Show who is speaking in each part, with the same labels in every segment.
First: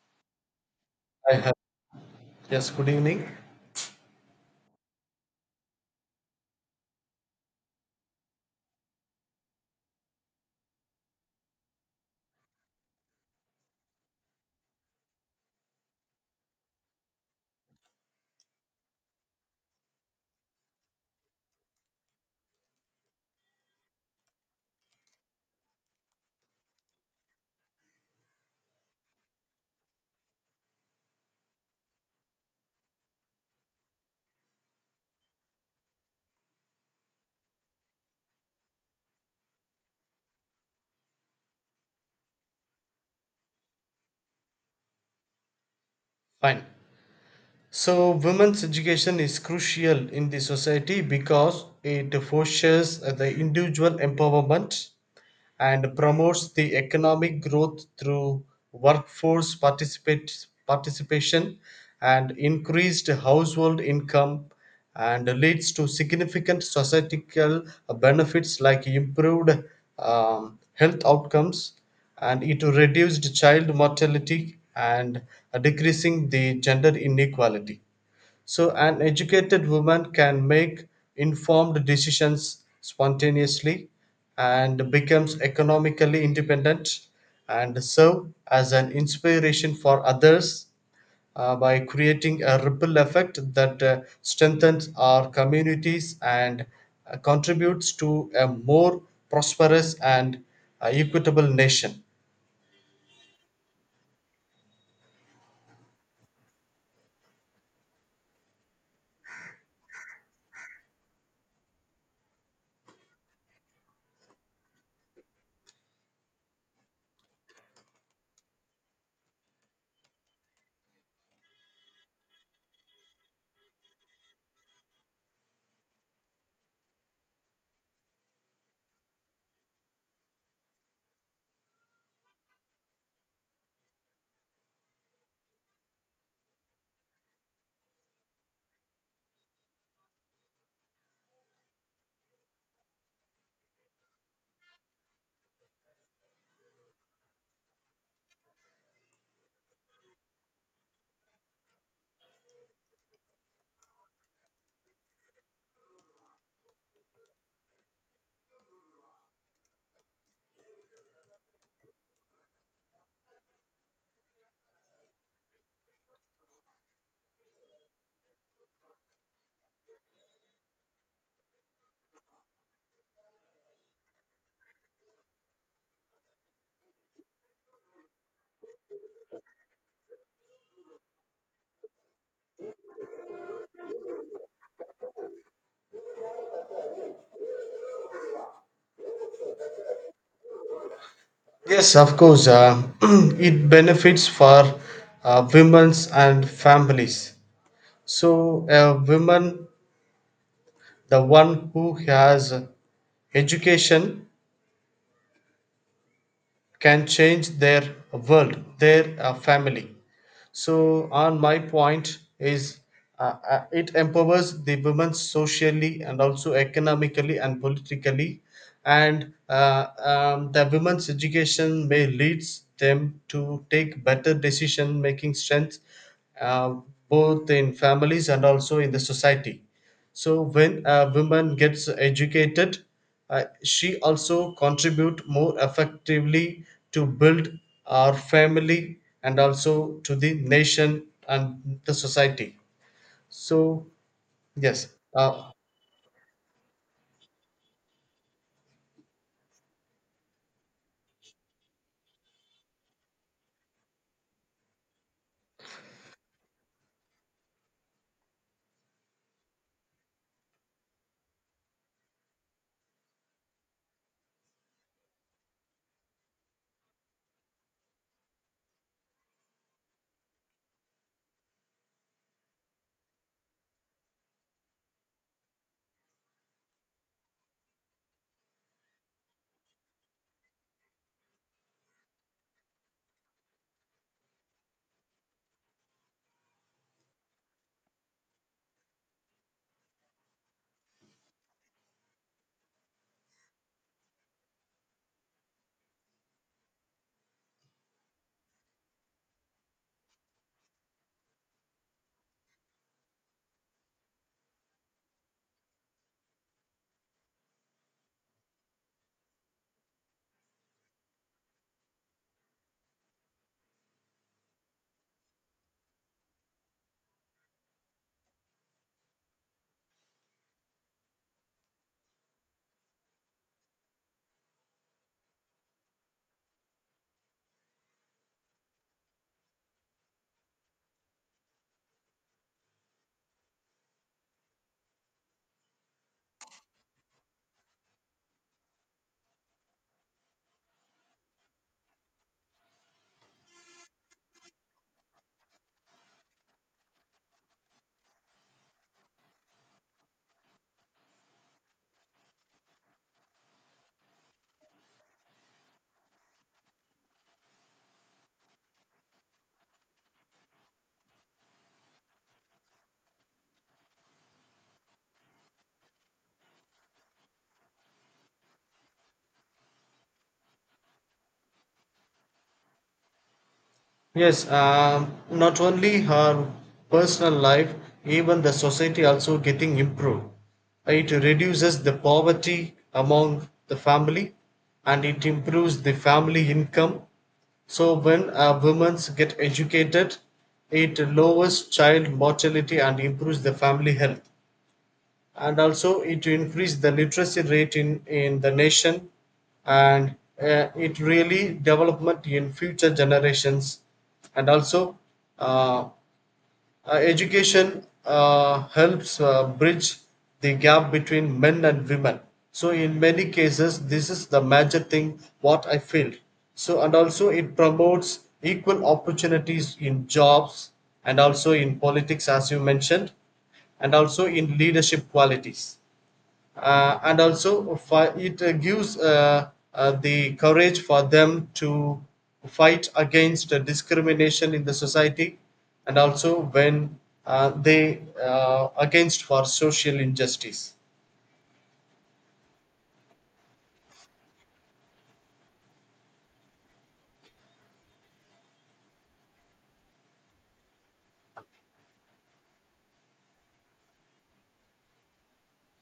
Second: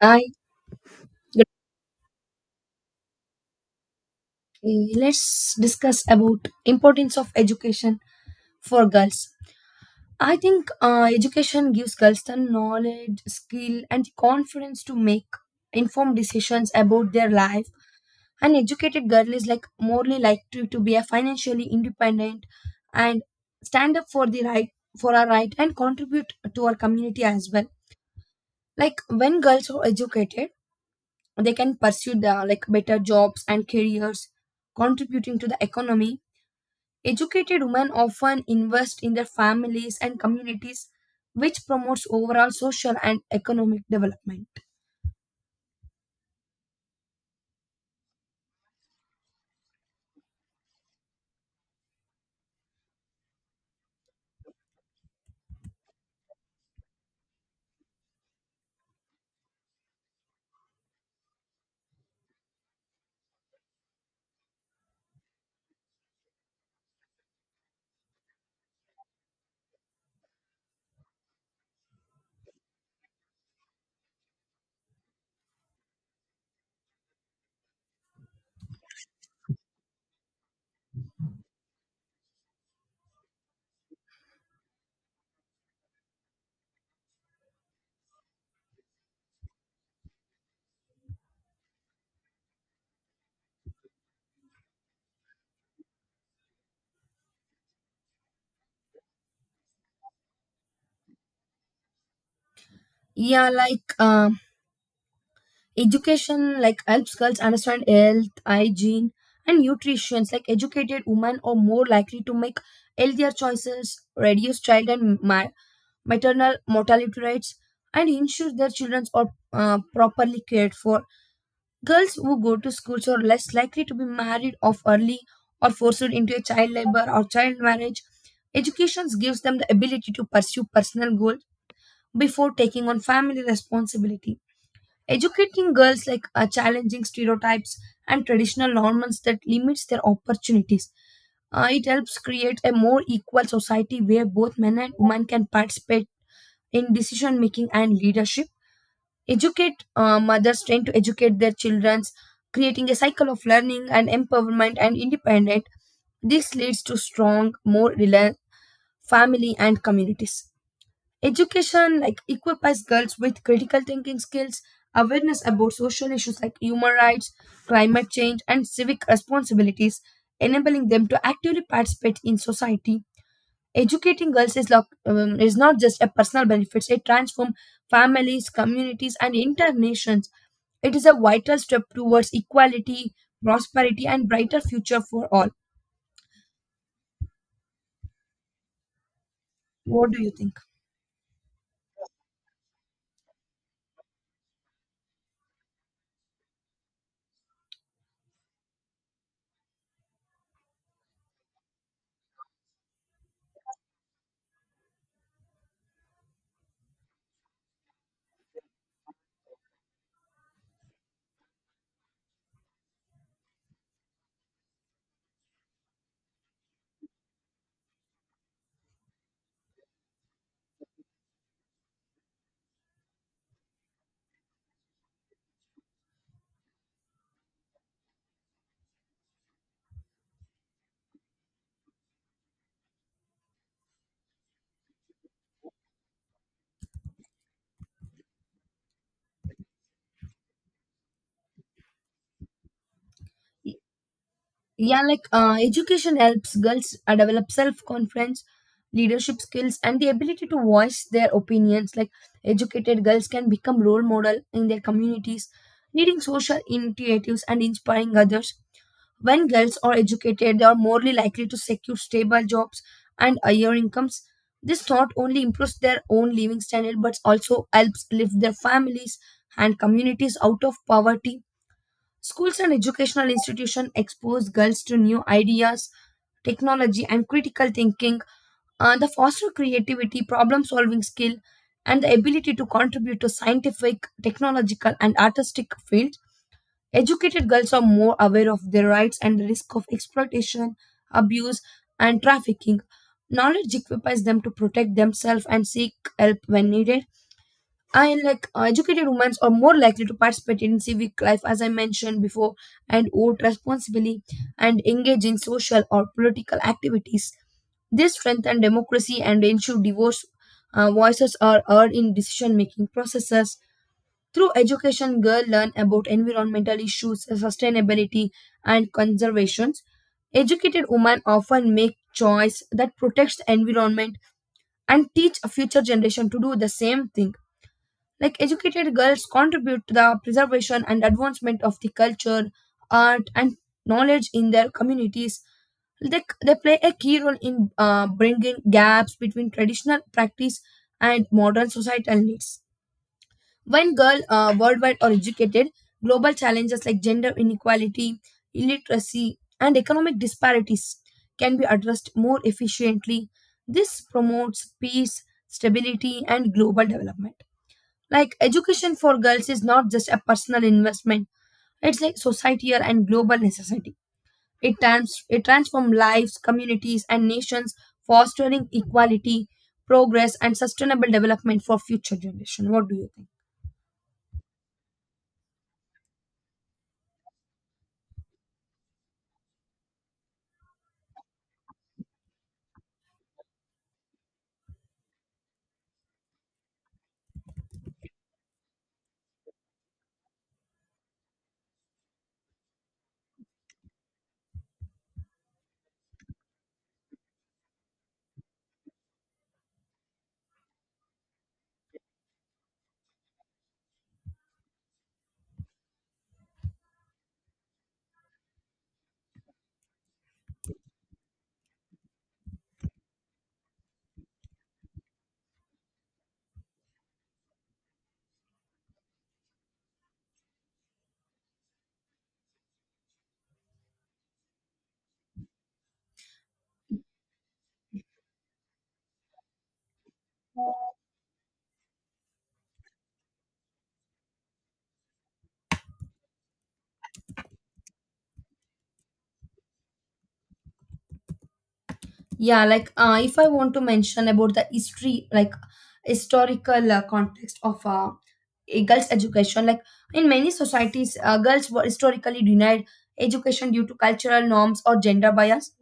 Speaker 1: I
Speaker 2: I have. Yes, good evening.
Speaker 1: let's discuss about importance of education for girls. I think education gives girls the knowledge, skill, and the confidence to make informed decisions about their life. An educated girl is like morely likely to be a financially independent and stand up for the right for our right and contribute to our community as well. Like when girls are educated they can pursue the like better jobs and careers contributing to the economy educated women often invest in their families and communities which promotes overall social and economic development.
Speaker 2: Fine. So, women's education is crucial in the society because it fosters the individual empowerment and promotes the economic growth through workforce participation and increased household income and leads to significant societal benefits like improved health outcomes, and it reduced child mortality and decreasing the gender inequality. So, an educated woman can make informed decisions spontaneously and becomes economically independent and serve as an inspiration for others by creating a ripple effect that strengthens our communities and contributes to a more prosperous and equitable nation.
Speaker 1: Yeah, like education like helps girls understand health hygiene and nutrition, like educated women are more likely to make healthier choices, reduce child and maternal mortality rates and ensure their children are properly cared for. Girls who go to schools are less likely to be married off early or forced into a child labor or child marriage. Education gives them the ability to pursue personal goals before taking on family responsibility. Educating girls like challenging stereotypes and traditional norms that limits their opportunities. It helps create a more equal society where both men and women can participate in decision making and leadership. Educate mothers trying to educate their childrens, creating a cycle of learning and empowerment and independence. This leads to strong more reliant family and communities. Education like equips girls with critical thinking skills, awareness about social issues like human rights, climate change and civic responsibilities, enabling them to actively participate in society. Educating girls is, is not just a personal benefit, it transforms families, communities, and entire nations. It is a vital step towards equality, prosperity, and brighter future for all. What do you think?
Speaker 2: Yes, of course, it benefits for women's and families. So a woman, the one who has education, can change their world, their family. So on my point is, it empowers the women socially and also economically and politically, and the women's education may leads them to take better decision making strength, uh, both in families and also in the society. So when a woman gets educated, she also contribute more effectively to build our family and also to the nation and the society. So,
Speaker 1: Y-
Speaker 2: yes.
Speaker 1: Yeah, like
Speaker 2: uh,
Speaker 1: education helps girls develop self confidence, leadership skills, and the ability to voice their opinions. Like educated girls can become role model in their communities, leading social initiatives and inspiring others. When girls are educated, they are more likely to secure stable jobs and higher incomes. This not only improves their own living standard but also helps lift their families and communities out of poverty. Schools and educational institutions expose girls to new ideas, technology, and critical thinking, the foster creativity, problem solving skill, and the ability to contribute to scientific, technological, and artistic field. Educated girls are more aware of their rights and the risk of exploitation, abuse, and trafficking. Knowledge equips them to protect themselves and seek help when needed. And like educated women are more likely to participate in civic life, as I mentioned before, and vote responsibly and engage in social or political activities. This strengthen democracy and ensure diverse voices are heard in decision making processes. Through education, girls learn about environmental issues, sustainability, and conservations. Educated women often make choice that protects the environment and teach a future generation to do the same thing. Like educated girls contribute to the preservation and advancement of the culture, art, and knowledge in their communities. They play a key role in bringing gaps between traditional practice and modern societal needs. When girls worldwide are educated, global challenges like gender inequality, illiteracy, and economic disparities can be addressed more efficiently. This promotes peace, stability, and global development. Like education for girls is not just a personal investment; it's like societal and global necessity. It transforms lives, communities, and nations, fostering equality, progress, and sustainable development for future generation. What do you think?
Speaker 2: Yes, not only her personal life, even the society also getting improved. It reduces the poverty among the family and it improves the family income. So when women get educated, it lowers child mortality and improves the family health, and also it increased the literacy rate in the nation, and it really development in future generations, and also uh, education helps bridge the gap between men and women. So in many cases, this is the major thing what I feel. So and also it promotes equal opportunities in jobs and also in politics, as you mentioned, and also in leadership qualities, and also it gives the courage for them to fight against discrimination in the society, and also when they against for social injustice.
Speaker 1: Yeah, like if I want to mention about the history, like historical context of a girls' education, like in many societies, girls were historically denied education due to cultural norms or gender bias.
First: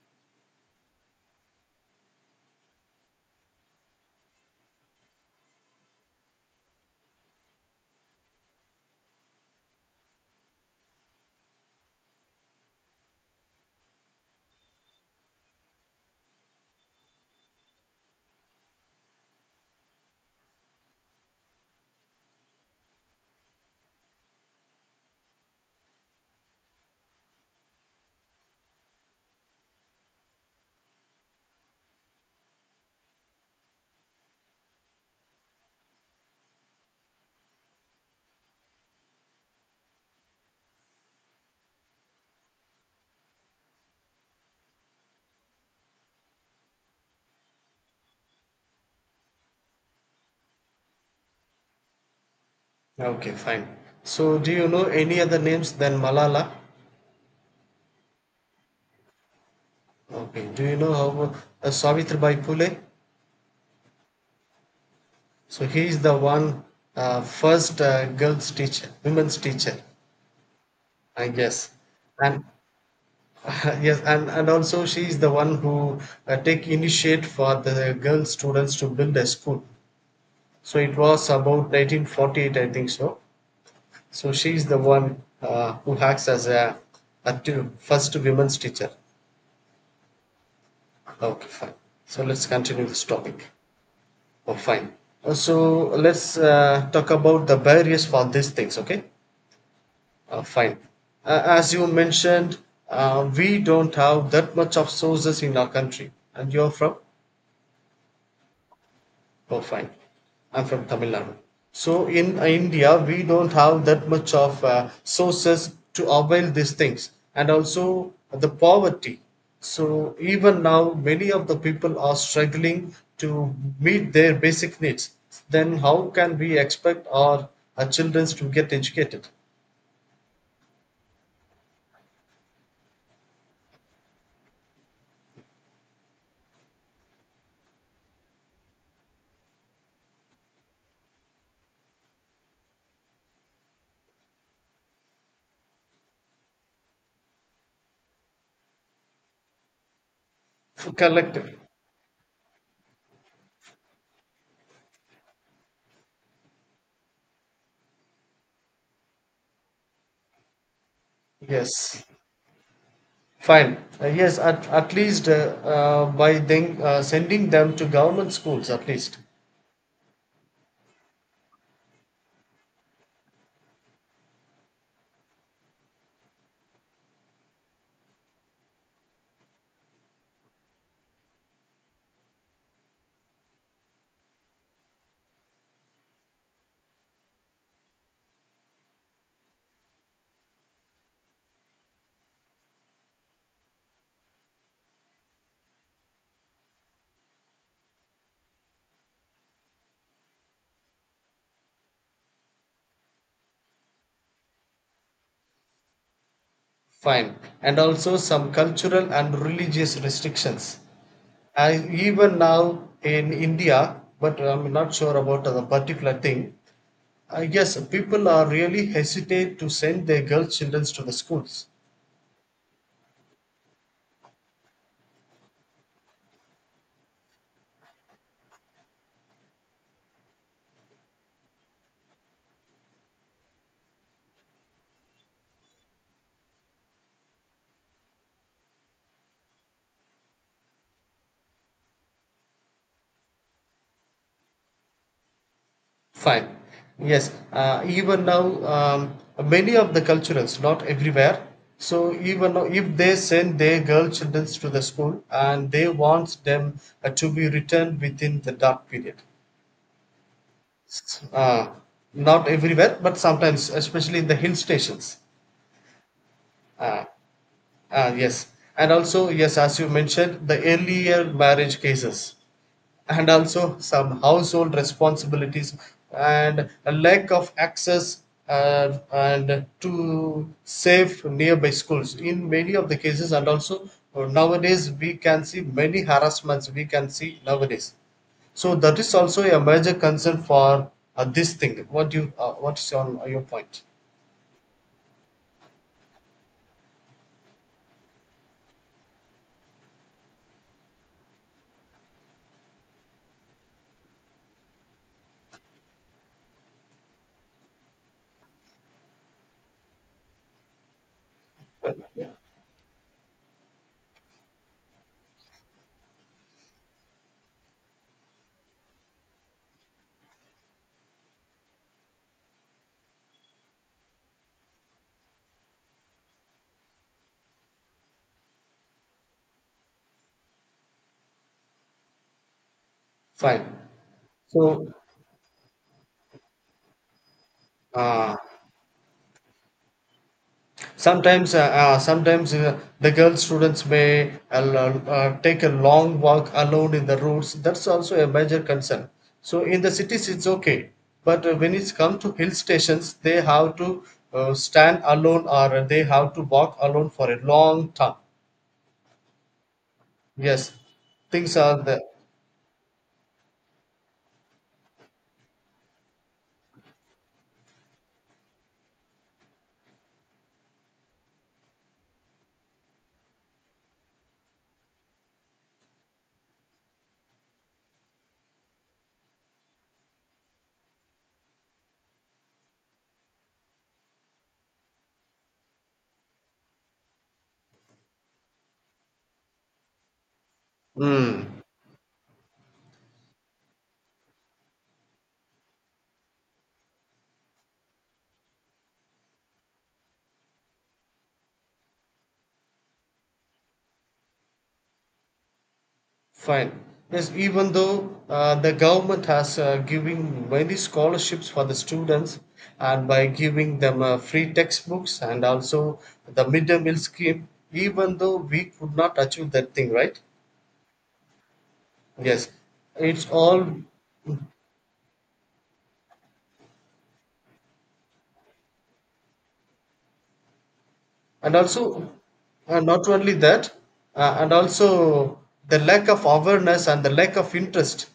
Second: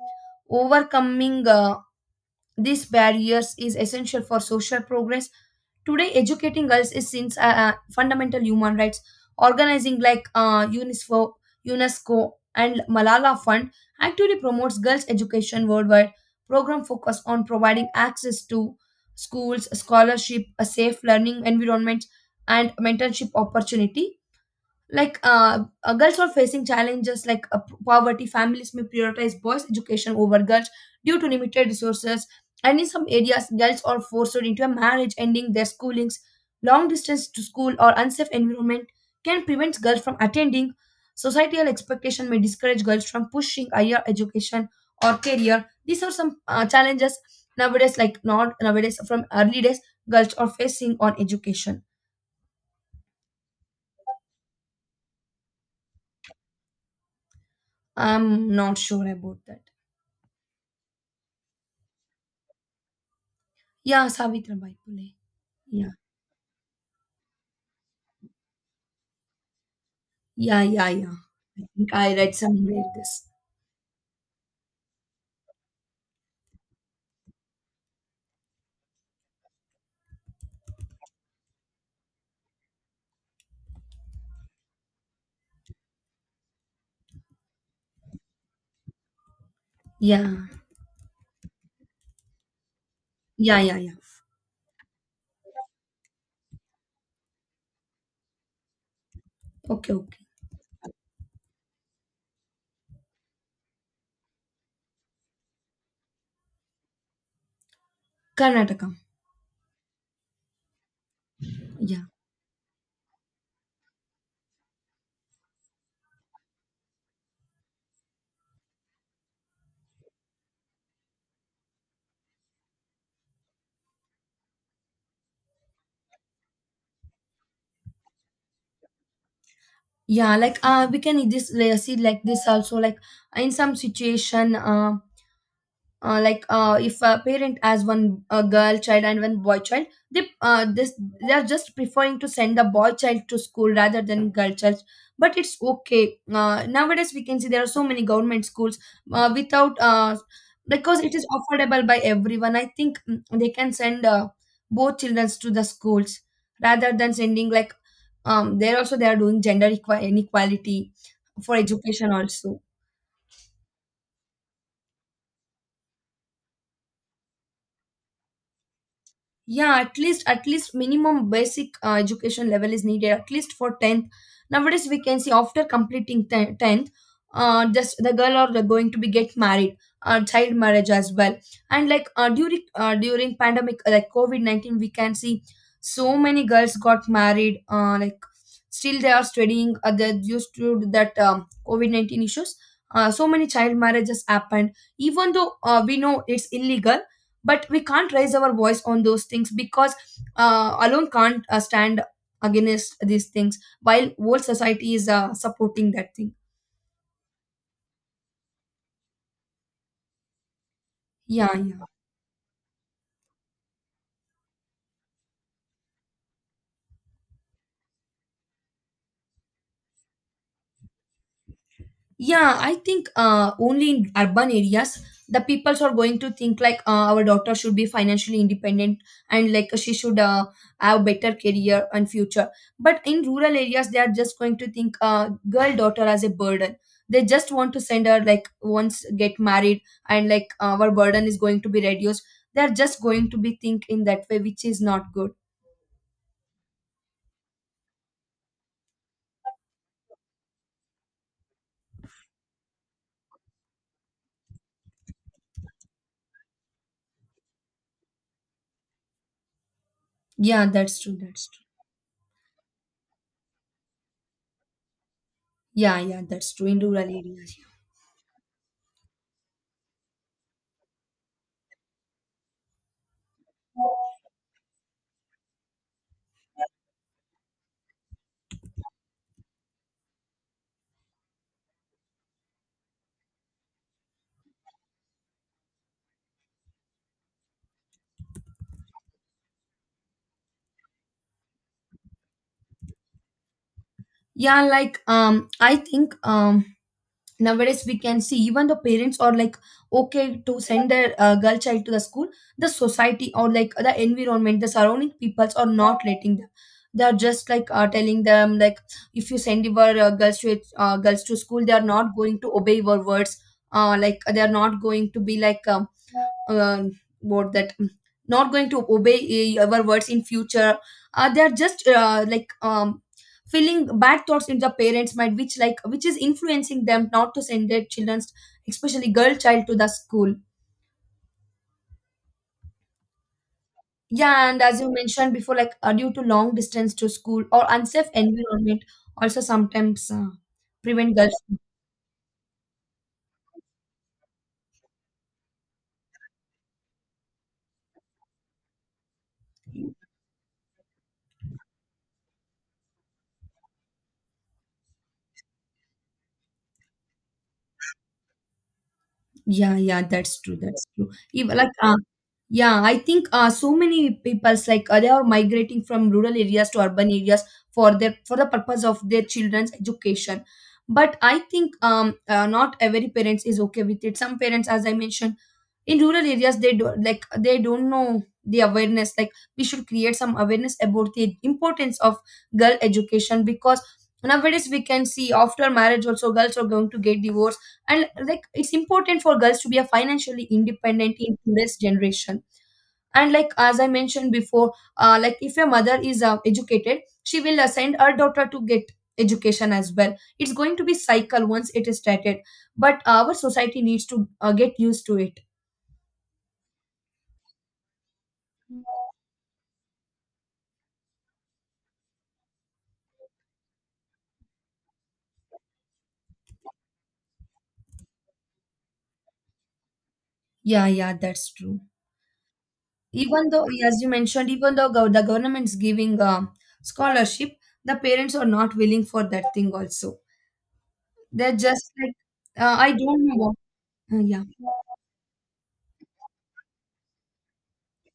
Speaker 1: Overcoming these barriers is essential for social progress. Today, educating girls is since fundamental human rights. Organizing like UNESCO, UNESCO and Malala Fund actively promotes girls' education worldwide. Program focus on providing access to schools, scholarship, a safe learning environment, and mentorship opportunity, like girls are facing challenges like poverty, families may prioritize boys education over girls due to limited resources, and in some areas girls are forced into a marriage ending their schoolings, long distance to school or unsafe environment can prevent girls from attending, societal expectation may discourage girls from pushing higher education or career. These are some challenges nowadays, like not nowadays, from early days girls are facing on education.
Speaker 2: Okay, fine. So do you know any other names than Malala?
Speaker 1: I'm not sure about that.
Speaker 2: Okay, do you know how Savitribai Phule?
Speaker 1: Yeah, Savitribai Phule.
Speaker 2: So he
Speaker 1: Yeah,
Speaker 2: is the one, first, girls teacher, women's teacher,
Speaker 1: yeah, yeah, yeah.
Speaker 2: I
Speaker 1: I
Speaker 2: guess.
Speaker 1: think I read
Speaker 2: And
Speaker 1: somewhere this.
Speaker 2: yes, and also she is the one who take initiate for the girl students to build a school. So it was about 1948, I think so. So she is the one, who acts as a first women's teacher.
Speaker 1: Yeah,
Speaker 2: Okay, fine. So let's continue this topic.
Speaker 1: yeah, yeah, yeah.
Speaker 2: Oh, fine. So let's talk about the barriers for these things. Okay,
Speaker 1: Okay, okay.
Speaker 2: fine. As you mentioned, we don't have that much of sources in our country, and you're from.
Speaker 1: Karnataka.
Speaker 2: Oh, fine. I'm from Tamil Nadu.
Speaker 1: Yeah,
Speaker 2: So in India, we don't have that much of sources to avail these things, and also the poverty. So even now, many of the people are struggling to meet their basic needs. Then how can we expect our children to get educated?
Speaker 1: yeah. Like we can this see like this also. Like in some situation, like if a parent has one girl child and one boy child, they this they are just preferring to send the boy child to school rather than girl child. But it's okay, nowadays we can see there are so many government schools, without because it is
Speaker 2: Collective.
Speaker 1: affordable by everyone, I think. Mm, they can send both children to the schools rather than sending like there also they are doing gender inequality for
Speaker 2: Yes,
Speaker 1: education also.
Speaker 2: fine. Yes, at least by then sending them to government schools, at least.
Speaker 1: Yeah, at least, at least minimum basic education level is needed, at least for 10th. Nowadays we can see after completing 10th, just the girl or the going to be get married, child marriage as well. And like during pandemic, like covid-19 we can see so many girls got married, like still they are studying, they used to that covid-19 issues, so many child marriages happened. Even though we know it's illegal, but we can't raise our voice on those things because alone can't stand against these things while whole society is supporting that thing.
Speaker 2: Fine, and also some cultural and religious restrictions.
Speaker 1: Yeah, yeah.
Speaker 2: I, even now in India, but I'm not sure about the particular thing, I guess people are really hesitate to send their girl children to the schools.
Speaker 1: Yeah, I think only in urban areas the peoples are going to think like our daughter should be financially independent and like she should have better career and future. But in rural areas, they are just going to think girl daughter as a burden. They just want to send her like once get married and like our burden is going to be reduced. They are just going to be think in that way, which is not good.
Speaker 2: Fine, yes. Even now, um, many of the cultures, not everywhere. So even though if they send their girl children to the school, and they want them to be returned within the dark period.
Speaker 1: Yeah, that's true. That's true.
Speaker 2: Uh, Not everywhere, but sometimes, especially in the hill stations.
Speaker 1: Yeah, yeah, that's true in rural
Speaker 2: Uh,
Speaker 1: areas.
Speaker 2: yes. And also, yes, as you mentioned, the earlier marriage cases, and also some household responsibilities, and a lack of access, and to safe nearby schools in many of the cases, and also nowadays we can see many harassments, we can see nowadays, so that is also a major concern for this thing. What what is your point?
Speaker 1: Yeah, like I think nowadays we can see even the parents are like okay to send their girl child to the school, the society or like the environment the surrounding peoples are not letting them. They are just like telling them like, if you send your girls to school they are not going to obey your words. Like they are not going to be like uh, what that mm, not going to obey our words in future. They are just filling bad thoughts in the parents mind, which like which is influencing them not to send their children, especially girl child, to the school.
Speaker 2: Fine.
Speaker 1: Yeah,
Speaker 2: So
Speaker 1: and as you mentioned before, like due to long distance to school or unsafe
Speaker 2: uh,
Speaker 1: environment also sometimes prevent girls.
Speaker 2: sometimes, sometimes, the girl students may take a long walk alone in the roads. That's also a major concern. So in the cities, it's okay, but when it's come to hill stations, they have to stand alone, or they have to walk alone for a long time.
Speaker 1: Yeah, yeah, that's true.
Speaker 2: Yes,
Speaker 1: That's true. Even
Speaker 2: things
Speaker 1: like,
Speaker 2: are there.
Speaker 1: yeah, I think so many people's like they are migrating from rural areas to urban areas for their for the purpose of their children's education. But I think not every parents is okay with it. Some parents, as I mentioned, in rural areas they do like they don't know the awareness. Like we should create some awareness about the importance of girl education because nowadays we can see after marriage also girls are going to get divorced, and like it's important for girls to be a financially independent in
Speaker 2: Mm.
Speaker 1: today's generation. And like as I mentioned before, like if a mother is educated, she will send her daughter to get education as well. It's going to be cycle once it is started, but our society needs to get used to it.
Speaker 2: Fine. Yes, even though the government has giving many scholarships for the students, and by giving them free textbooks, and also the midday meal scheme, even though we could not achieve that thing, right?
Speaker 1: Yeah, yeah, that's true.
Speaker 2: Yes, it's
Speaker 1: Even though,
Speaker 2: all,
Speaker 1: as you mentioned, even though the government's giving a scholarship, the parents are not willing for that thing also. They're
Speaker 2: and
Speaker 1: just like,
Speaker 2: also, and
Speaker 1: I
Speaker 2: not
Speaker 1: don't
Speaker 2: only
Speaker 1: know. What?
Speaker 2: that,
Speaker 1: Uh, yeah.
Speaker 2: and also the lack of awareness and the lack of interest.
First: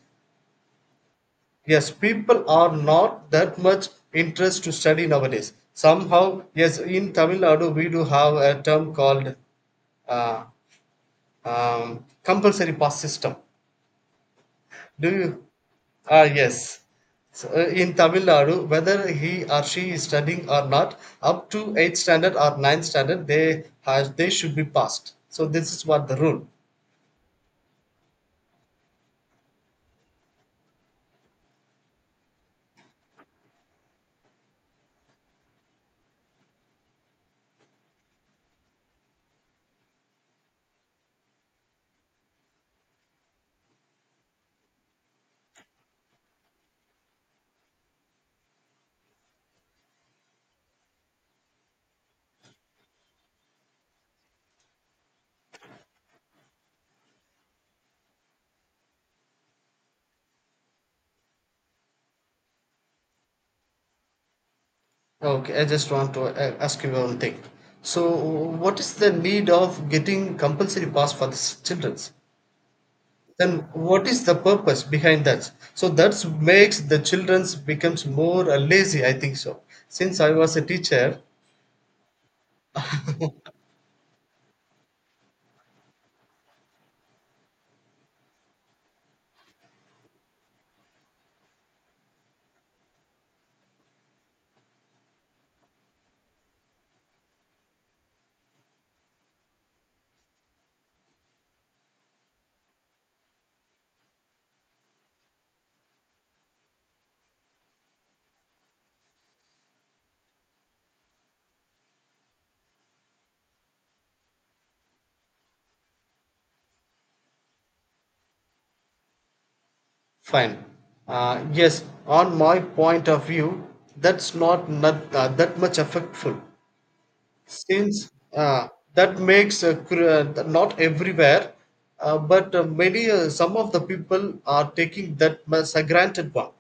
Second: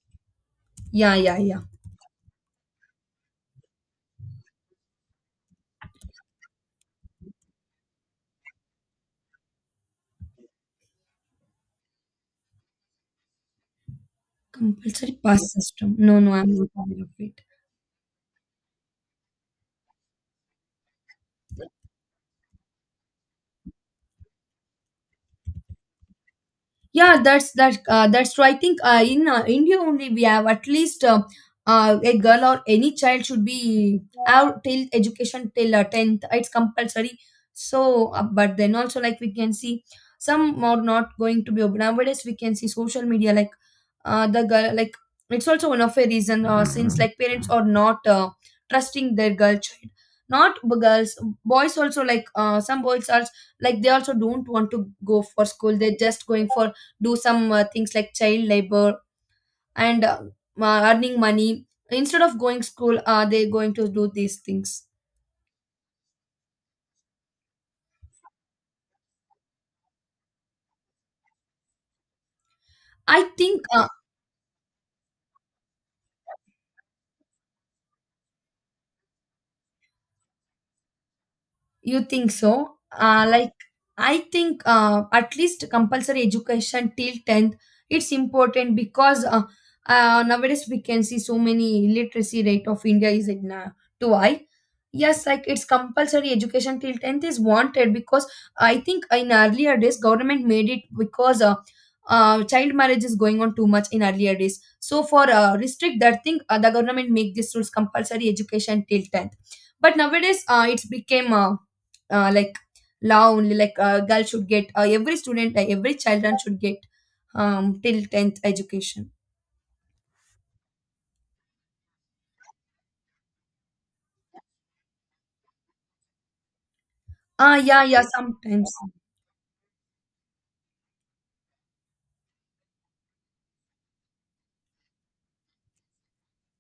Speaker 1: Yeah, yeah, yeah.
Speaker 2: Yes, people are not that much interest to study nowadays. Somehow, yes, in Tamil Nadu we do have a term called uh, compulsory pass system. Do
Speaker 1: Compulsory
Speaker 2: you?
Speaker 1: pass system. No,
Speaker 2: Ah,
Speaker 1: no, I'm not
Speaker 2: yes.
Speaker 1: aware of it.
Speaker 2: So, in Tamil Nadu, whether he or she is studying or not, up to eighth standard or ninth standard, they has they should be passed. So this is what the rule.
Speaker 1: Yeah, that's true. I think in India only we have at least a girl or any child should be out till education till 10th, it's compulsory. So but then also like we can see some are not going to be open. Nowadays we can see social media like the girl it's also one of a reason, since like parents are not trusting their girl child, not b- girls. Boys also, like some boys are like they also don't want to go for school, they're just going for do some things like child labor, and earning money instead of going school. Are they going to do these things?
Speaker 2: Okay, I just want to ask you one thing. So, what is the need of getting compulsory pass for the childrens?
Speaker 1: I think
Speaker 2: Then, what is the purpose behind that? So, that makes the childrens becomes more lazy, I think so. Since I was a teacher,
Speaker 1: You think so? I think, at least compulsory education till 10th, it's important because nowadays we can see so many literacy rate of India is in, too high. Yes, like it's compulsory education till 10th is wanted because I think in earlier days government made it because child marriage is going on too much in earlier days. So for, restrict that thing, the government make these rules compulsory education till 10th. But nowadays it's became, like law only, like girl should get, every student, every children should get till 10th education.
Speaker 2: fine. Yes, on my point of view, that's not that much effectful.
Speaker 1: Ah, yeah, yeah,
Speaker 2: Since
Speaker 1: sometimes.
Speaker 2: that makes not everywhere, but many, some of the people are taking that as a granted one,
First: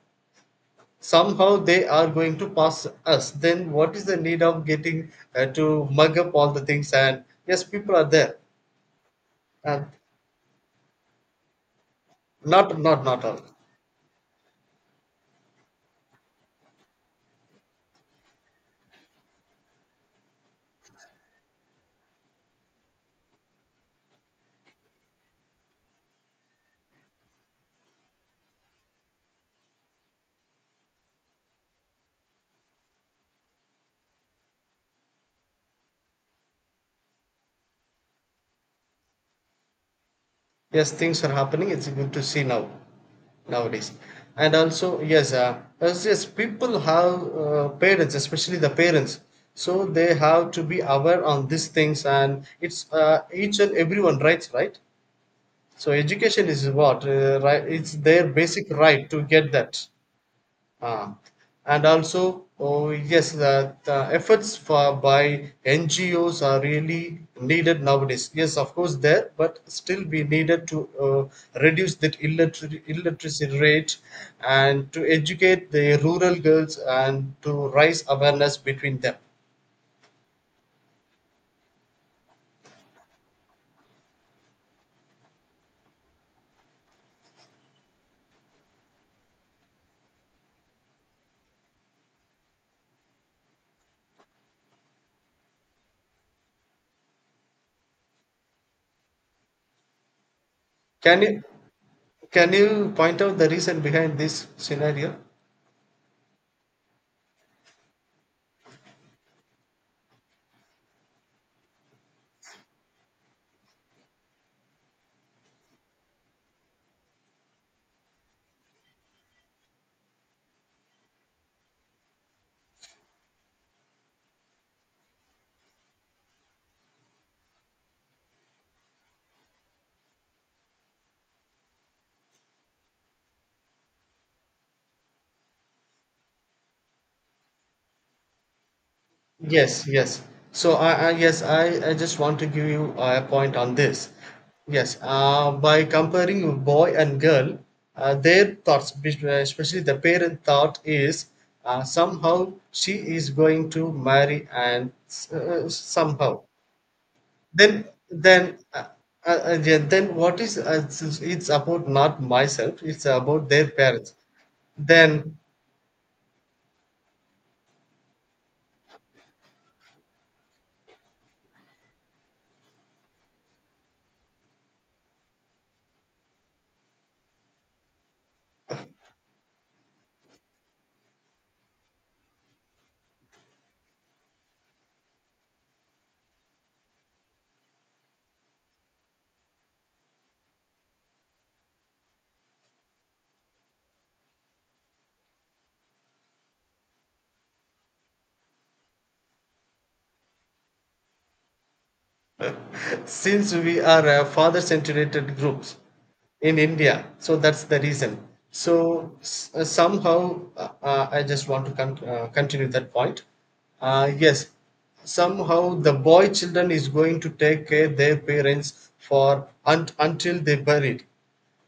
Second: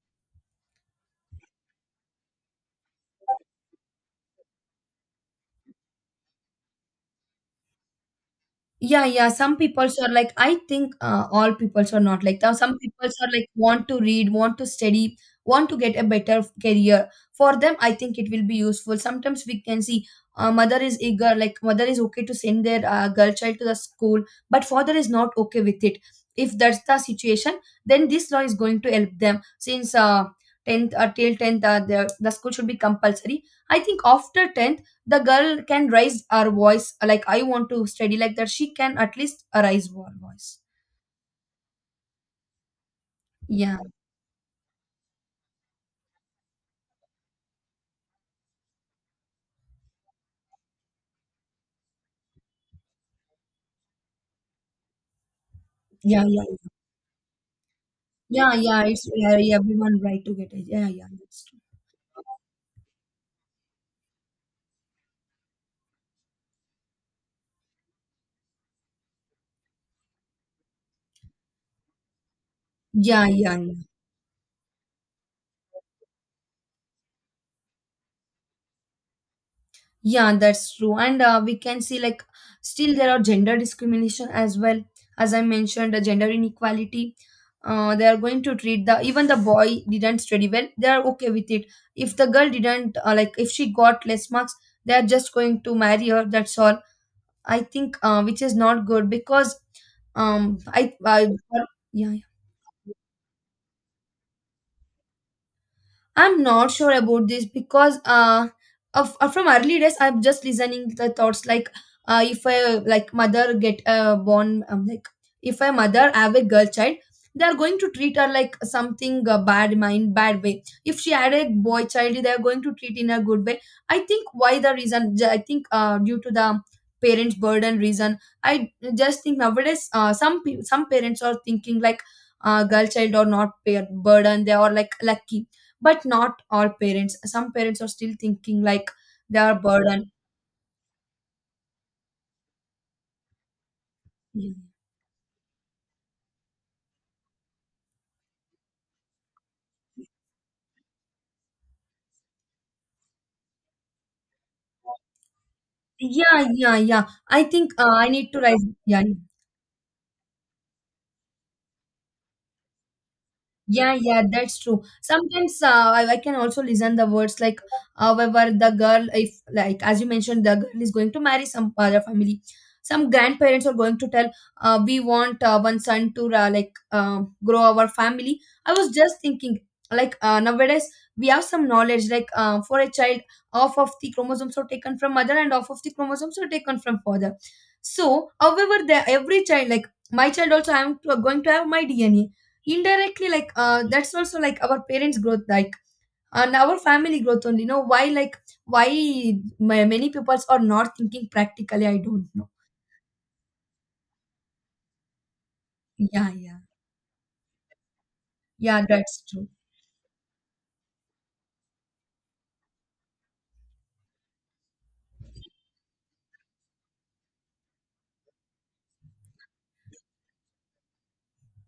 Speaker 2: somehow they are going to pass us. Then what is the need of getting to mug up all the things? And yes, people are there,
Speaker 1: Yeah, yeah. Some people
Speaker 2: and
Speaker 1: are like, I think, all people are not like that. Some
Speaker 2: not not
Speaker 1: people
Speaker 2: not
Speaker 1: are
Speaker 2: all.
Speaker 1: like, want to read, want to study, want to get a better career. For them, I think it will be useful. Sometimes we can see mother is eager, like mother is okay to send their girl child to the school, but father is not okay with it. If that's the situation, then this law is going to help them since, 10th, till 10th, the school should be compulsory. I think after 10th, the girl can raise her voice, like, I want to study, like that. She can at least raise her voice.
Speaker 2: Yes, things are happening, it's good to see now
Speaker 1: Yeah,
Speaker 2: nowadays. And also, yes, as yes, people have, parents, especially the parents, so they have to be aware on these things, and it's each and everyone rights, right? So
Speaker 1: yeah, yeah.
Speaker 2: education
Speaker 1: Yeah,
Speaker 2: is what, right, it's their
Speaker 1: yeah,
Speaker 2: basic
Speaker 1: yeah, it's
Speaker 2: right to
Speaker 1: yeah,
Speaker 2: get
Speaker 1: yeah,
Speaker 2: that.
Speaker 1: everyone right to get it, yeah, yeah,
Speaker 2: Ah,
Speaker 1: that's true.
Speaker 2: and also, oh yes, the efforts for by NGOs are really needed nowadays. Yes, of course, there, but still we needed to reduce that
Speaker 1: Yeah,
Speaker 2: illiteracy
Speaker 1: yeah, yeah.
Speaker 2: rate, and to educate the rural girls, and to raise awareness between them.
Speaker 1: Yeah, that's true, and we can see like still there are gender discrimination as well, as I mentioned, the gender inequality. They are going to treat the, even the boy didn't study well, they are okay with it. If the girl didn't, like if she got less marks, they are just going to marry her, that's all. I think, which is not good because
Speaker 2: Can
Speaker 1: I
Speaker 2: you
Speaker 1: yeah.
Speaker 2: can you point out the reason behind this scenario?
Speaker 1: I'm not sure about this because, from early days I'm just listening the thoughts, like if I, like, mother get, born, like if I mother have a girl child, they are going to treat her like something, bad mind, bad way. If she had a boy child, they are going to treat in a good way. I think why, the reason, I think, due to the parents burden reason, I just think nowadays, some parents are thinking like girl child or not pair burden, they are like lucky, but not all parents, some parents are still thinking like they are
Speaker 2: Yes,
Speaker 1: burden.
Speaker 2: yes. So I, yes, I just want to give you a point on this.
Speaker 1: Yeah,
Speaker 2: Yes, by comparing boy and girl, their thoughts, especially the parent thought, is, somehow she is going to marry, and
Speaker 1: yeah,
Speaker 2: somehow.
Speaker 1: yeah, yeah. I think
Speaker 2: Then,
Speaker 1: I need to
Speaker 2: then,
Speaker 1: rise. Yeah.
Speaker 2: yeah, then what is it's about not myself. It's about their
Speaker 1: Yeah,
Speaker 2: parents.
Speaker 1: yeah, that's true.
Speaker 2: Then,
Speaker 1: Sometimes, I can also listen the words like, however, the girl, if like as you mentioned, the girl is going to marry some other family. Some grandparents are going to tell, we want, one son to, grow our family. I was just thinking, like, nowadays we have some knowledge, like, for a child, half of the chromosomes are taken from mother and half of the chromosomes are taken from father. So however, the every child, like my child also, I am going to have my DNA indirectly, like that's also like our parents growth, like, and our family growth only, know why, like why my, many people are not thinking practically, I don't know.
Speaker 2: since we are a father centered groups
Speaker 1: Yeah,
Speaker 2: in
Speaker 1: yeah.
Speaker 2: India, so that's the reason.
Speaker 1: Yeah,
Speaker 2: So
Speaker 1: that's true.
Speaker 2: somehow, I just want to continue that point. Yes, somehow the boy children is going to take care their parents for until they buried.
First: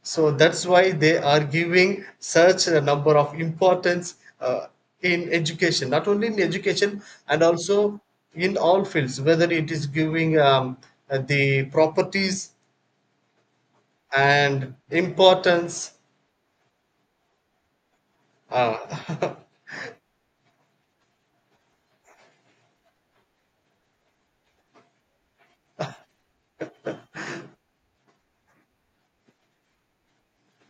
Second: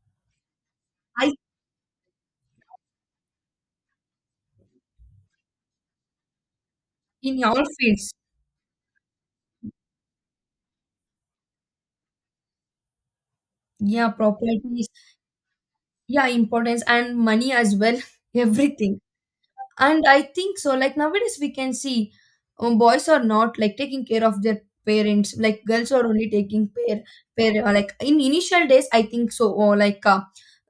Speaker 2: So that's why they
Speaker 1: I
Speaker 2: are giving such a number of importance in education, not only in education and
Speaker 1: in all
Speaker 2: also
Speaker 1: fields.
Speaker 2: in all fields, whether it is giving the properties
Speaker 1: Yeah,
Speaker 2: and
Speaker 1: properties.
Speaker 2: importance.
Speaker 1: Yeah, importance and money as well, everything.
Speaker 2: Uh,
Speaker 1: And I think so, like nowadays we can see boys are not like taking care of their parents, like girls are only taking care, pair, like in initial days, I think so, or like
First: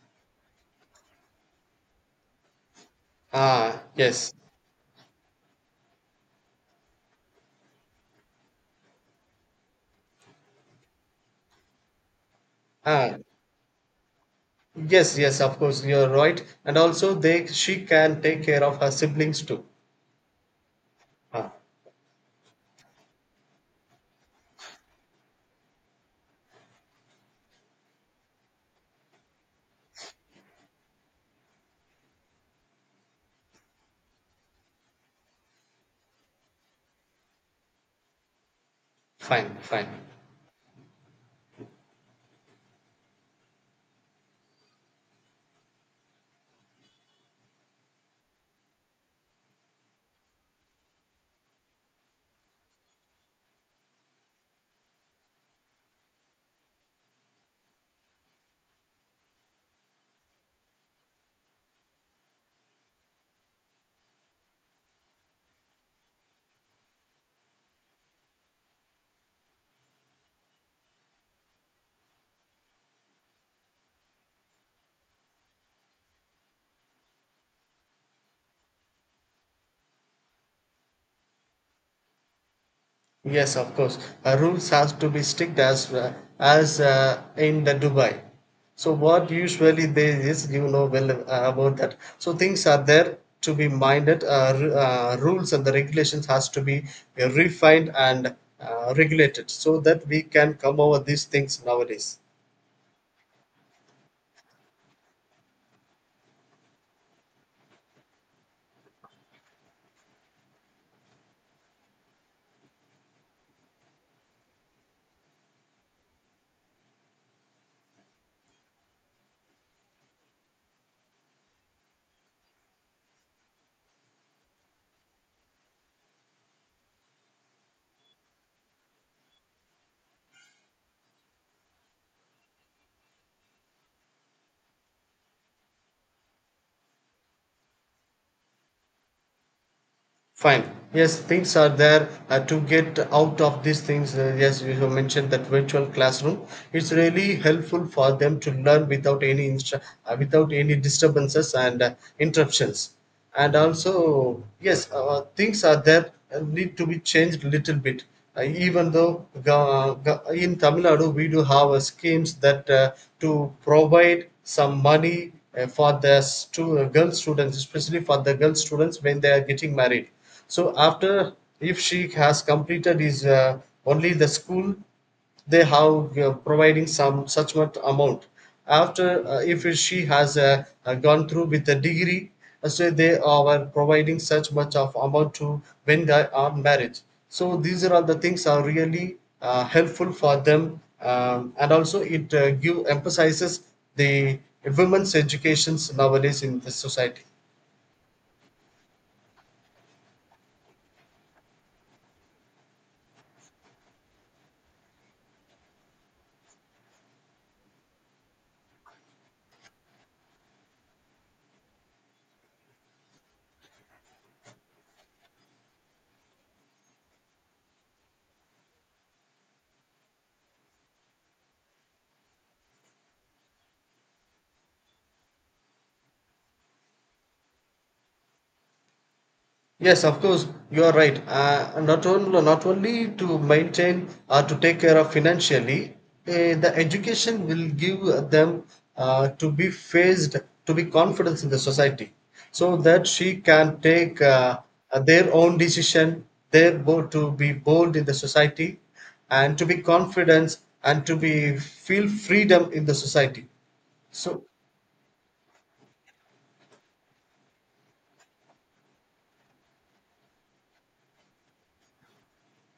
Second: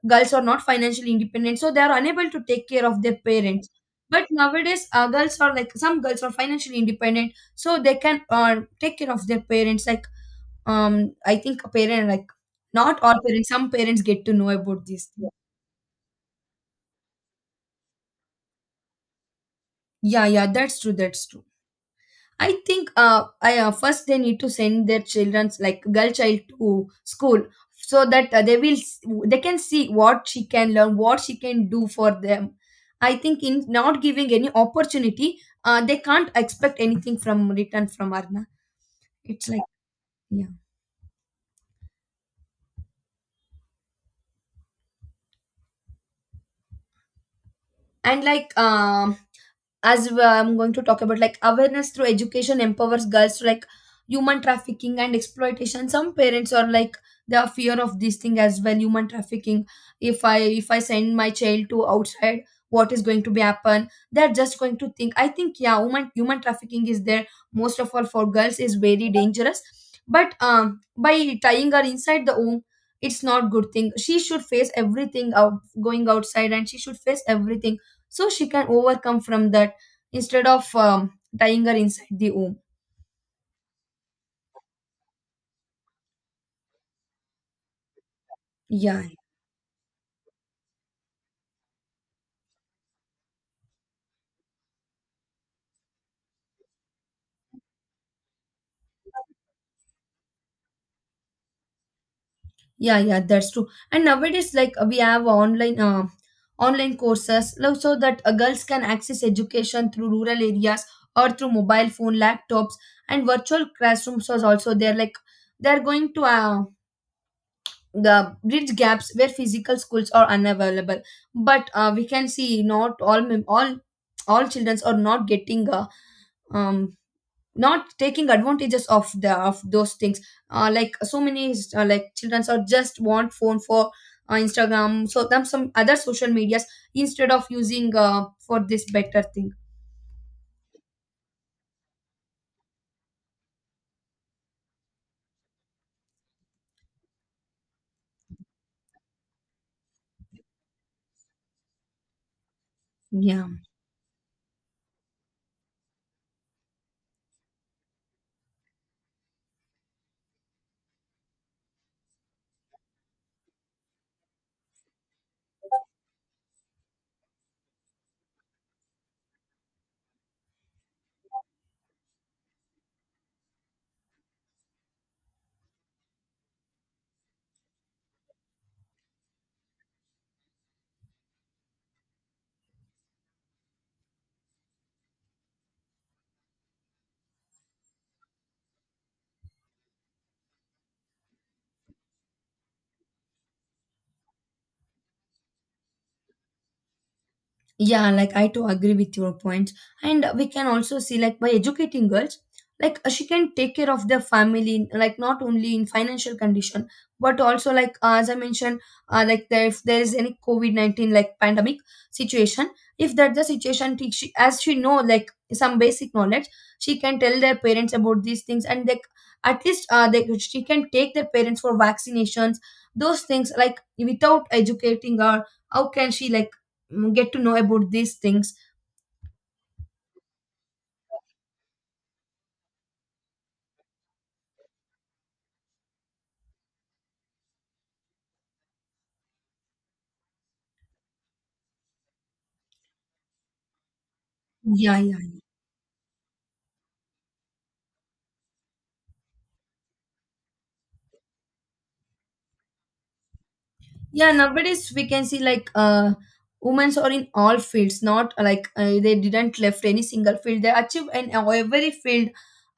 Speaker 1: girls are not financially independent, so they are unable to take care of their parents.
Speaker 2: ah,
Speaker 1: But
Speaker 2: yes.
Speaker 1: nowadays girls are like, some girls are financially independent, so they can, take care of their parents, like, I think a parent, like, not all
Speaker 2: Ah,
Speaker 1: parents, some parents get to know about this
Speaker 2: yes,
Speaker 1: thing.
Speaker 2: yes, of course, you're right. And also they she can take care of her siblings too.
Speaker 1: Yeah, yeah, that's true, that's true.
Speaker 2: Ah,
Speaker 1: I think, I first they need to send their children's, like girl child, to school, so that, they can see what she can learn, what she can do for them. I think in not giving any opportunity, they can't expect anything from return from Arna. It's
Speaker 2: fine,
Speaker 1: like,
Speaker 2: fine.
Speaker 1: yeah, and like I'm going to talk about like awareness through education empowers girls to, like, human trafficking and exploitation. Some parents are like, they are fear of this thing as well, human trafficking. If I send my child to outside, what is going to be happen, they're just going to think. I think, yeah, human trafficking is there, most of all for girls is very dangerous. But by tying her inside the womb, it's not good thing. She should face everything out, going outside, and she should face everything, so she can overcome from that, instead of tying her inside the home.
Speaker 2: Yes, of course. Rules has to be strict, as in the Dubai. So
Speaker 1: Yeah,
Speaker 2: what usually there is, you know well about that. So things are there to be minded. Rules and the regulations has to be refined and regulated, so that we can come over these things nowadays.
Speaker 1: yeah, yeah, that's true, and nowadays like we have online, online courses, like, so that girls can access education through rural areas or through mobile phone laptops, and virtual classrooms are also there, like they're going to, the bridge gaps where physical schools are unavailable. But we can see not all children are not getting, um, not taking advantages of the of those things. Like so many, like children are just want phone for Instagram so them some other social medias, instead of using for this better thing.
Speaker 2: Fine. Yes, things are there, to get out of these things. Yes, you have mentioned that virtual classroom. It's really helpful for them to learn without any without any disturbances and interruptions.
Speaker 1: Yeah.
Speaker 2: And also, yes, things are there, need to be changed a little bit. Even though, in Tamil Nadu we do have schemes that to provide some money for the girl students, especially for the girl students when they are getting married. So after, if she has completed is only the school, they have providing some such much amount. After, if she has gone through with the degree, so they are providing such much of amount to when they are married, so these are all the things are really helpful for them. And also it give emphasizes the women's educations nowadays in the society.
Speaker 1: Yeah, like I too agree with your points. And we can also see, like, by educating girls, like she can take care of their family, like not only in financial condition, but also like, as I mentioned, like there, if there is any COVID 19 like pandemic situation, if that the situation, she, as she know like some basic knowledge, she can tell their parents about these things, and they, at least, they she can take their parents for vaccinations. Those things, like, without educating her, how can she, like, get to know about these things?
Speaker 2: Yes, of course, you are right. Not only to maintain or to take care of financially, the education will give them, to be faced, to be confidence in the society, so that she can take
Speaker 1: Yeah, yeah,
Speaker 2: their
Speaker 1: yeah.
Speaker 2: own decision, their bo to be bold in the society, and to be confident, and to be feel freedom in the society.
Speaker 1: Yeah,
Speaker 2: So.
Speaker 1: nowadays we can see like women are in all fields, not like they didn't left any single field, they achieve in every field.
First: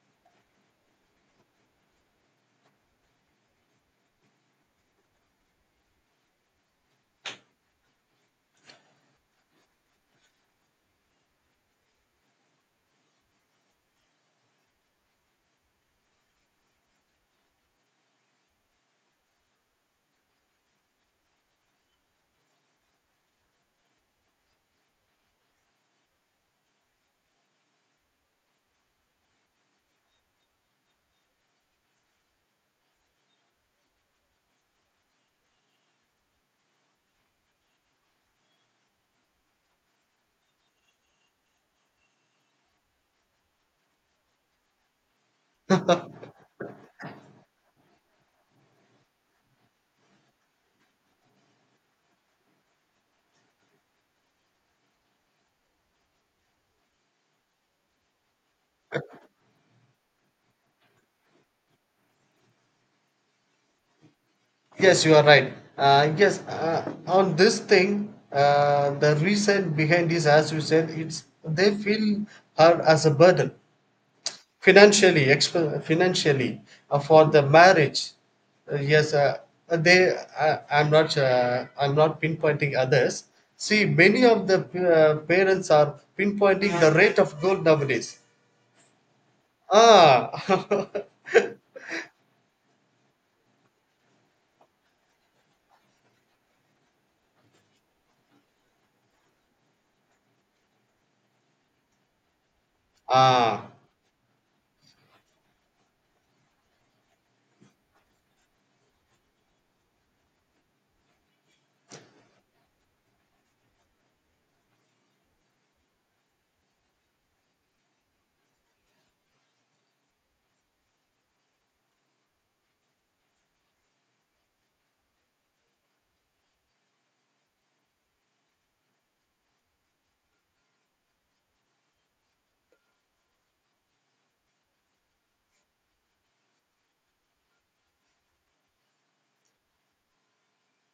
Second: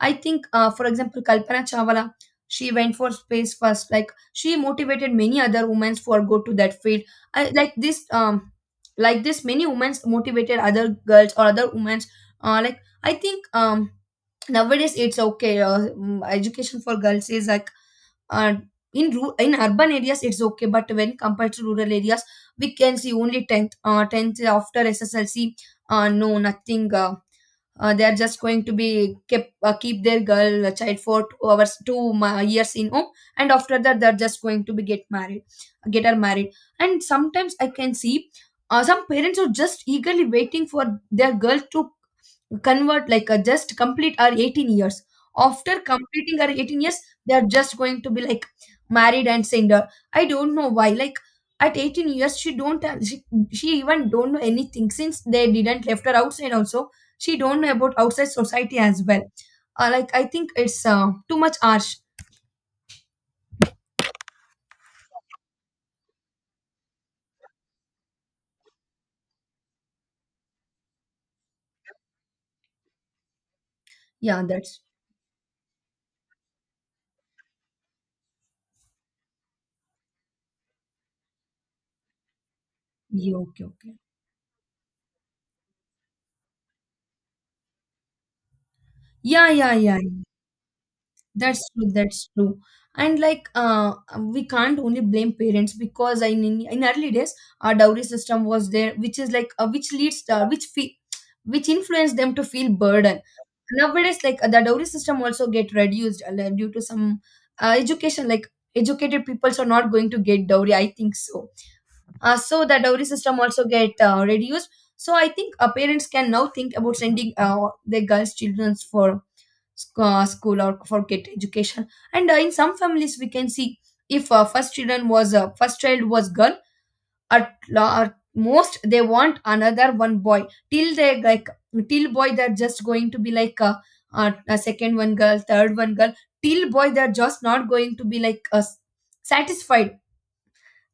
Speaker 1: I think, for example, Kalpana Chawla, she went for space first, like she motivated many other women for go to that field. I, like this many women motivated other girls or other women, like I think nowadays it's okay, education for girls is like uh, in in urban areas it's okay, but when compared to rural areas we can see only 10th, 10th after SSLC, no nothing, they are just going to be kept, keep their girl, child for 2 hours, years in home, and after that they're just going to be get married, get her married. And sometimes I can see some parents are just eagerly waiting for their girl to convert, like just complete our 18 years. After completing our 18 years, they are just going to be like married and single. I don't know why, like at 18 years, she don't have, she even don't know anything since they didn't left her outside also, she don't know about outside society as well. Like I think it's too much harsh.
Speaker 2: Yes, you are right. Yes, on this thing, the reason behind this, as you said, it's they feel her as a burden
Speaker 1: Yeah, that's.
Speaker 2: financially, financially, for the marriage. Yes, they. I'm not. I'm not pinpointing others.
Speaker 1: Yeah, okay,
Speaker 2: See,
Speaker 1: okay.
Speaker 2: many of the parents are pinpointing the rate of gold nowadays.
Speaker 1: Yeah, yeah, yeah. Yeah.
Speaker 2: Ah,
Speaker 1: That's true, that's true. And like, we can't only blame parents because in early days our dowry system was there, which is like, which which influenced them to feel burden.
Speaker 2: ah.
Speaker 1: Nowadays, like the dowry system also get reduced, like, due to some education. Like educated peoples are not going to get dowry, I think so. So the dowry system also get reduced. So I think, parents can now think about sending, their girls' children for, school or for get education. And in some families we can see, if first child was girl, at, at most they want another one boy. Till they like, till boy they're just going to be like, a second one girl, third one girl, till boy they're just not going to be like satisfied,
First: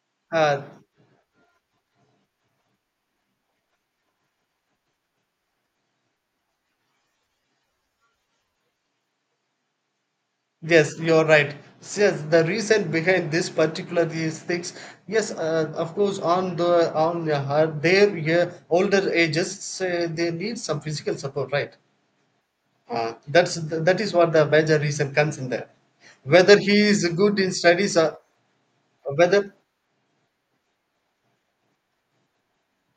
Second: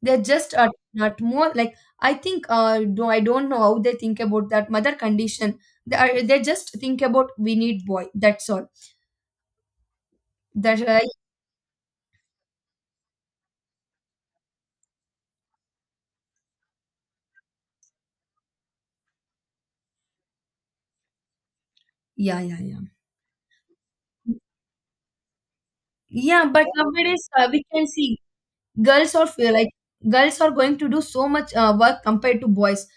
Speaker 1: they're just
Speaker 2: Uh,
Speaker 1: not more, like I think do I don't know how they think about that mother condition. They, are, they just think about we need boy, that's all, that
Speaker 2: Yes,
Speaker 1: I.
Speaker 2: you're right. Yes, the reason behind this particular these things, yes, of course, on their, yeah, older ages, they need some physical support, right?
Speaker 1: Yeah, yeah, yeah.
Speaker 2: That is what the major reason comes in there.
Speaker 1: Yeah,
Speaker 2: Whether
Speaker 1: but
Speaker 2: he is
Speaker 1: nowadays
Speaker 2: good in
Speaker 1: we can
Speaker 2: studies,
Speaker 1: see
Speaker 2: or
Speaker 1: girls are feel
Speaker 2: whether,
Speaker 1: like girls are going to do so much work compared to boys.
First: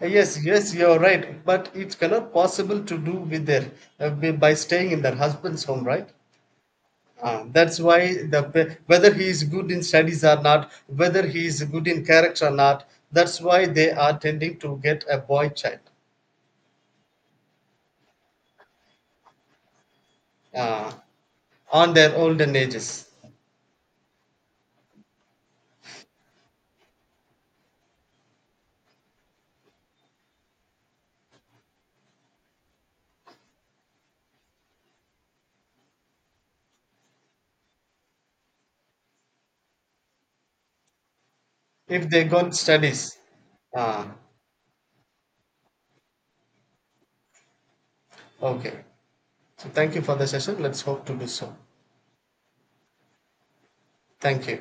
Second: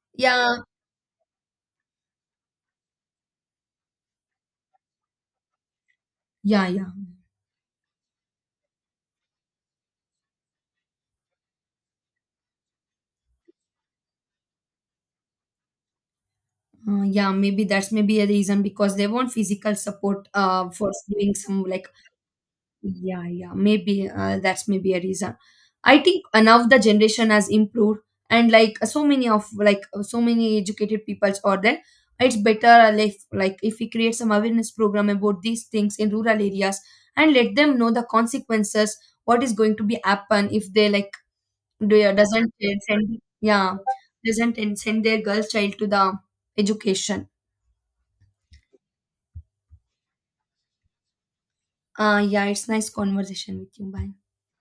Speaker 2: yes,
Speaker 1: Yeah,
Speaker 2: yes, you're right, but it cannot possible to do with their, by staying in their husband's home, right?
Speaker 1: yeah, yeah.
Speaker 2: Ah, that's why the whether he is good in studies or not, whether he is good in character or not, that's why they are tending to get a boy child
Speaker 1: Yeah, maybe that's maybe a reason because they want physical support, for
Speaker 2: uh,
Speaker 1: doing some like.
Speaker 2: on their olden ages,
Speaker 1: Yeah, yeah, maybe that's maybe a reason. I think now the generation has improved, and like so many of, like so many educated peoples are there. It's better if like, if we create some awareness program about these things in rural areas, and let them know the consequences, what is going to be happen if they like do
Speaker 2: if they
Speaker 1: doesn't
Speaker 2: got studies.
Speaker 1: send, yeah,
Speaker 2: Uh,
Speaker 1: doesn't send their girl child to the education.
Speaker 2: okay. So thank you for the session. Let's hope to do so.
Speaker 1: Yeah, it's nice conversation with you. Bye.
Speaker 2: Thank you.